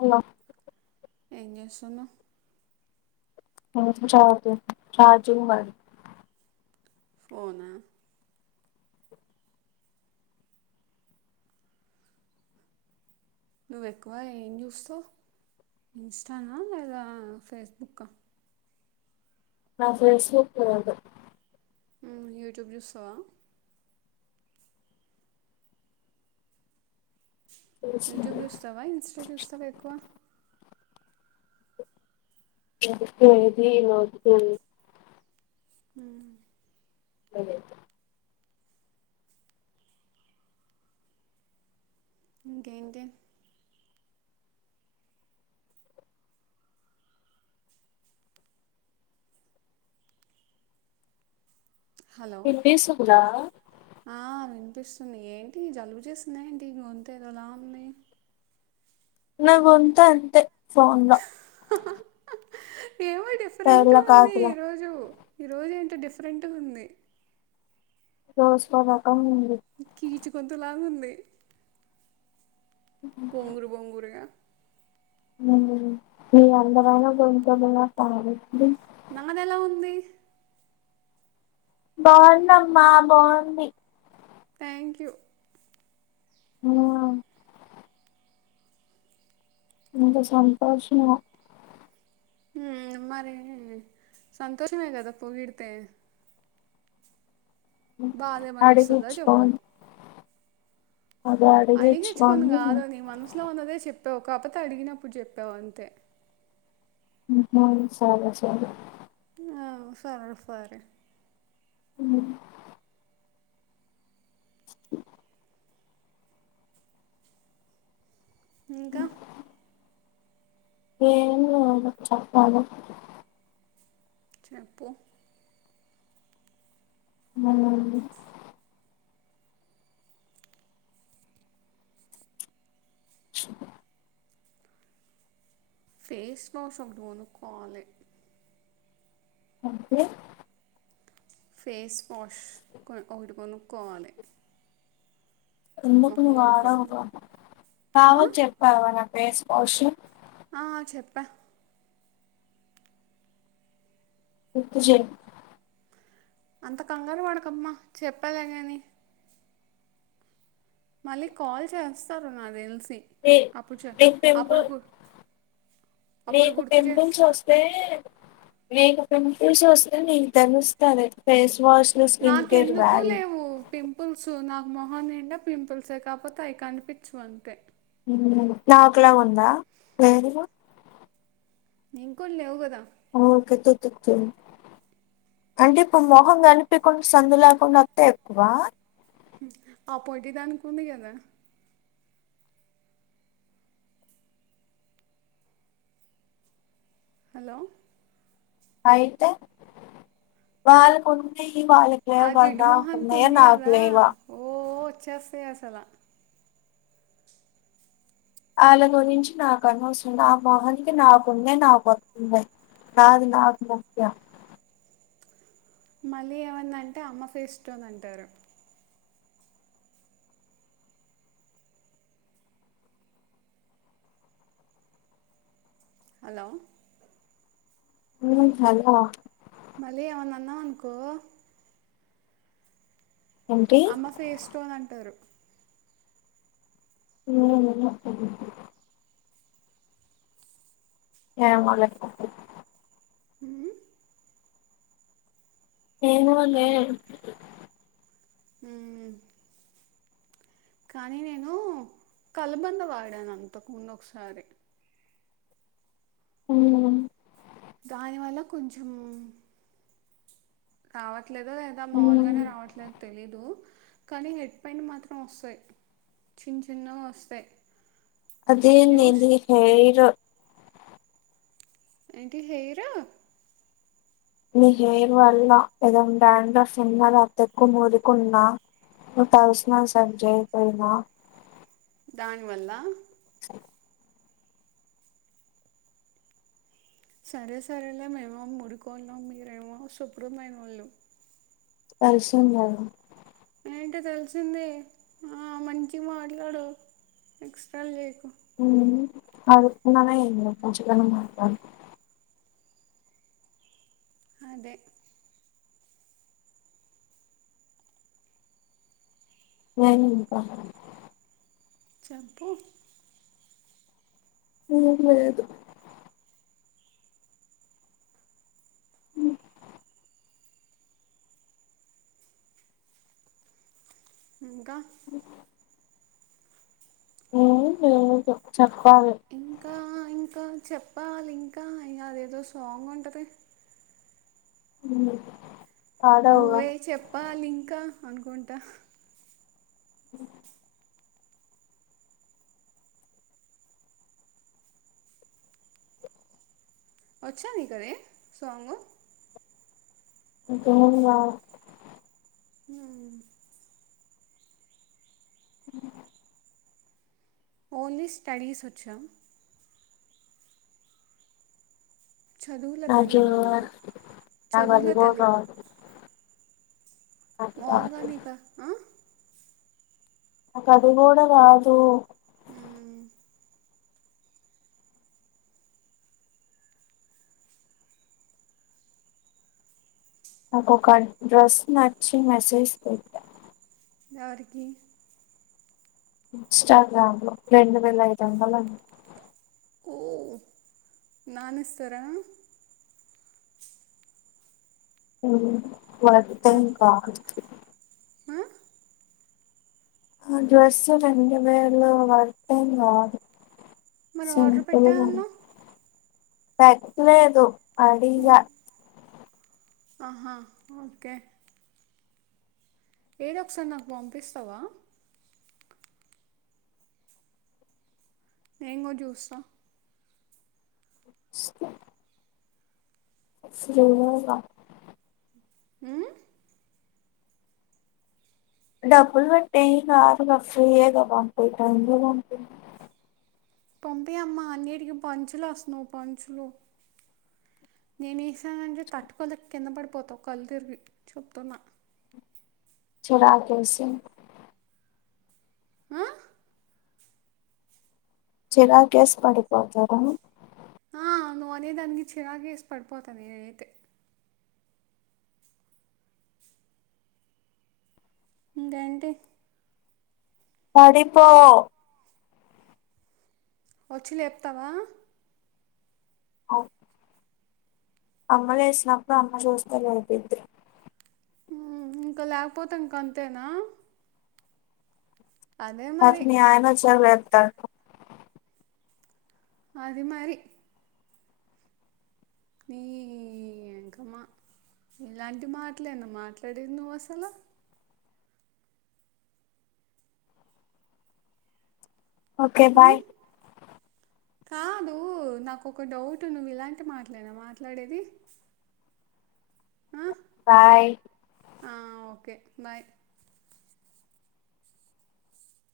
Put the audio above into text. Hello ఎం చేస్తున్నావ్ చరీర్జుంగ్ మ ఫోనా నువ్ ఎక్కువ ఏం చూస్తవ్ ఇన్స్టానా లేదా ఫేస్బుక్ నా ఫేస్బుక్ లేదు ఉమ్ యూట్యూబ్ చూస్తావా యూట్యూబ్ చూస్తావా ఇన్స్టా చూస్తావా ఎక్కువ ఎక్కువ ఏది వద్దు ఉ లేతే ఇంకేంటి హలో పినిసున ఆ వినిపిస్తుంది ఏంటి జలుబు చేసిందా ఏంటి గొంత ఏదోలా ఉంది నా గొంతు అంతే ఫోన్ లో ఏమో డిఫరెంట్ పేర్ల ఉంది కాకుల ఈ రోజు ఈ రోజు ఏంటో డిఫరెంట్ ఉంది రోజుకో రకం ఉంది గుంతలా ఉంది బొంగురు బొంగురుగా మీ అందరైనా గొంతులా కాదు నాది ఎలా ఉంది బాగుందమ్మా బాగుంది థ్యాంక్ యూ ఉహు ఎంత సంతోషమో ఉమ్ మరి సంతోషమే కదా పోగిడితే ఏమన్నా వస్తుందా చెప్పు అడిగించుకుని అది అడిగించుకుని ఇట్లో ఉన్నదే చెప్పావు కాకపోతే అడిగినప్పుడు చెప్పావు అంతే ఉమ్ సరే సరే ఆ సరే సరే ఉ ష ఇంకా ఏందో చెప్పాలి చెప్పు ఆ శుక ఫేస్ వాష్ ఒకటి కొనుక్కోవాలి ఏంటి ఫేస్ వాష్ ఒకటి కొనుక్కకోవాలి ఎందుకు నువ్వు వాడవుగా ఆ? బావకి చెప్పావా నా పేస్ వాష్ ఆ చెప్పే గుర్తు చెయ్ అంత కంగారు పడకు అమ్మ చెప్పాలే గాని మళ్ళీ కాల్ చేస్తారు నాకు తెలిసి నీ అప్పుడుచ నీకు అప్పుడు పింపుల్ అప్పుడు నీకు గుర్తు పింపుల్స్ చేస్తా వస్తే నీకు పింపుల్స్ వస్తే నీకు తెలుస్తాదీ నాకెందుకు లేవు పింపుల్స్ సో నాకు మొహం నిండా పింపుల్సే కాకపోతే అవి కనిపించవు అంతే నాక్ల ఉందా నింకూడా లేవుకదా ఓకె తు తు తు అంటే ఇప్పుడు మొహం కనిపకుండా సందు లేకుండా వత్తా ఎక్కువ ఆపోటి దానికికుంది కదా హలో ఐతు వాళ్ళకుంది ఆ వాళ్లకేలేవా వంద జిడ్డు మొహానికి అంటంది ఎ నాక్ లెవా వచ్చేస్తే అసలా వాళ్ళ గురించి నాకు అనవసరం నా మోహానికి నాకు ఉన్నాయ్ నా కోతంది నాది నాకు ముఖ్యం మళ్ళీ ఏమైనాటే అమ్మ ఫేసు్టోన్ అంటారు హలో ఉ హలో మళ్ళీ ఏమన్నా అన్నాం అనుకో ఏంటి అమ్మ ఫేస్ స్టోన్ అంటారు హ్మ్ [unintelligible] ఏమోలే ఊహ్మ్మ్ ఏమోలే అ కానీ నేను కలబంద వాడాను అంతకు ముందు ఒకసారి అ దాని వల్ల కొంచం రావట్లేదు లేదా హ్మ్ మాములుగానే రావట్లేదు తెలీదు కానీ హెడ్ పెయింట్ మాత్రం వస్తాయి చిన్న చిన్నగా వస్తాయి అదే యూస్ దేంతో చెప్తాను ఎరో ఏంటి హైరు నీ హెయిర్ వల్ల ఏదన్నా డండ్రాఫ్ ఉన్న అతెక్కు మురుకున్నా నువ్ తల్కిసానం సరిగా చేయకపోయిన దాని వల్ల సరే సరేలేమేమో మురికొల్లం మీరేమో శుభ్రమైన వాళ్ళు తెల్సింద్కదా ఏంటే తెలిసింది మంచిగ మాట్లాడు ఎక్స్ట్రాలు లేయకు హ్మ్ అదిన్న ఏ మంచిగానే మాట్లాడతానా అదే ఏందింక్క చెప్పు ఏం లేదు ఇంకా అ ఏమి లేదు చెప్పాలి ఇంకా ఇంకా చెప్పాల ఇంకా ఇం అదేదో సాంగ్ ఉంటుంది అ నువ్వే చెప్పాలి ఇంకా అనుకుంటా ఉ వచ్చా నీకు అది సాంగ్ ఇంకేం గా అ ఉ ఓన్లీ స్టడీస్ వచ్చాం చదువుల నాకు తల్లివా నువ్వు, నాకు చదువుల అది కూడా తల్లివా? రాదు నాకు ఓన్ గా రాదు నీకా అ నా కది కూడా రాదు. ఆ నాకు ఒక డ్రస్ నచ్చి మెసేజ్ పెట్టా ఏడికీ ఇన్స్టాగ్రామ్ లో రెండు వేల ఐదు వందలండి. ఓ నానేస్తారా మ్ ఆ? వత్తం కాదిప్పుడు ఆ ఆ డ్రెస్సు రెండ వేలు వత్తాం రాదు మరి ఆర్డర్ పెట్టా సంపలుగా అన్నావు తట్లేదు అడిగా ఆహా ఓకే ఏద ఒకసారి నాకు పంపిస్తావా? ఎంగో చూస్తా స్క శ్రీమోలా అ డబ్బులు పెట్టే ఏం కాదుగా ఫ్రీ ఎగా రఫ ఏద బయి టై పంపి అమ్మ అన్నిటికి పంచులు వస్తున్నావు పంచులు నేనే ఏసానంటే తట్టుకోల కింద పడిపోతావు కళ్ళ తిరిగి చెప్తున్నా చలాకిసిన్ ఆ చిరా కేేస్ పడిపోతారు. ఆ నువ్వు అనే దానికి చిరాకేసి పడిపోతాది నేనయితే ఇంకెంటి పడిపోవు వచ్చి లేపుతావా? అవ్ అమ్మలే వేసినప్పుడు అమ్మ చూస్తే లేపింది. ఇంకా లేకపోతే ఇంకా అంతేనా అదే మరి చాలెత్తంది అది మరి నే ఇంక మా ఇలాంటి మాటలేనా మాట్లాడేది నువ్వు అసలు ఓకే ఉమ్? బాయ్. కాదు. నాకు ఒక డౌట్ నువ్వు ఇలాంటి మాట్లేనా మాట్లాడేది. ఆహ్. బాయ్. ఆహ్ ఓకే బాయ్.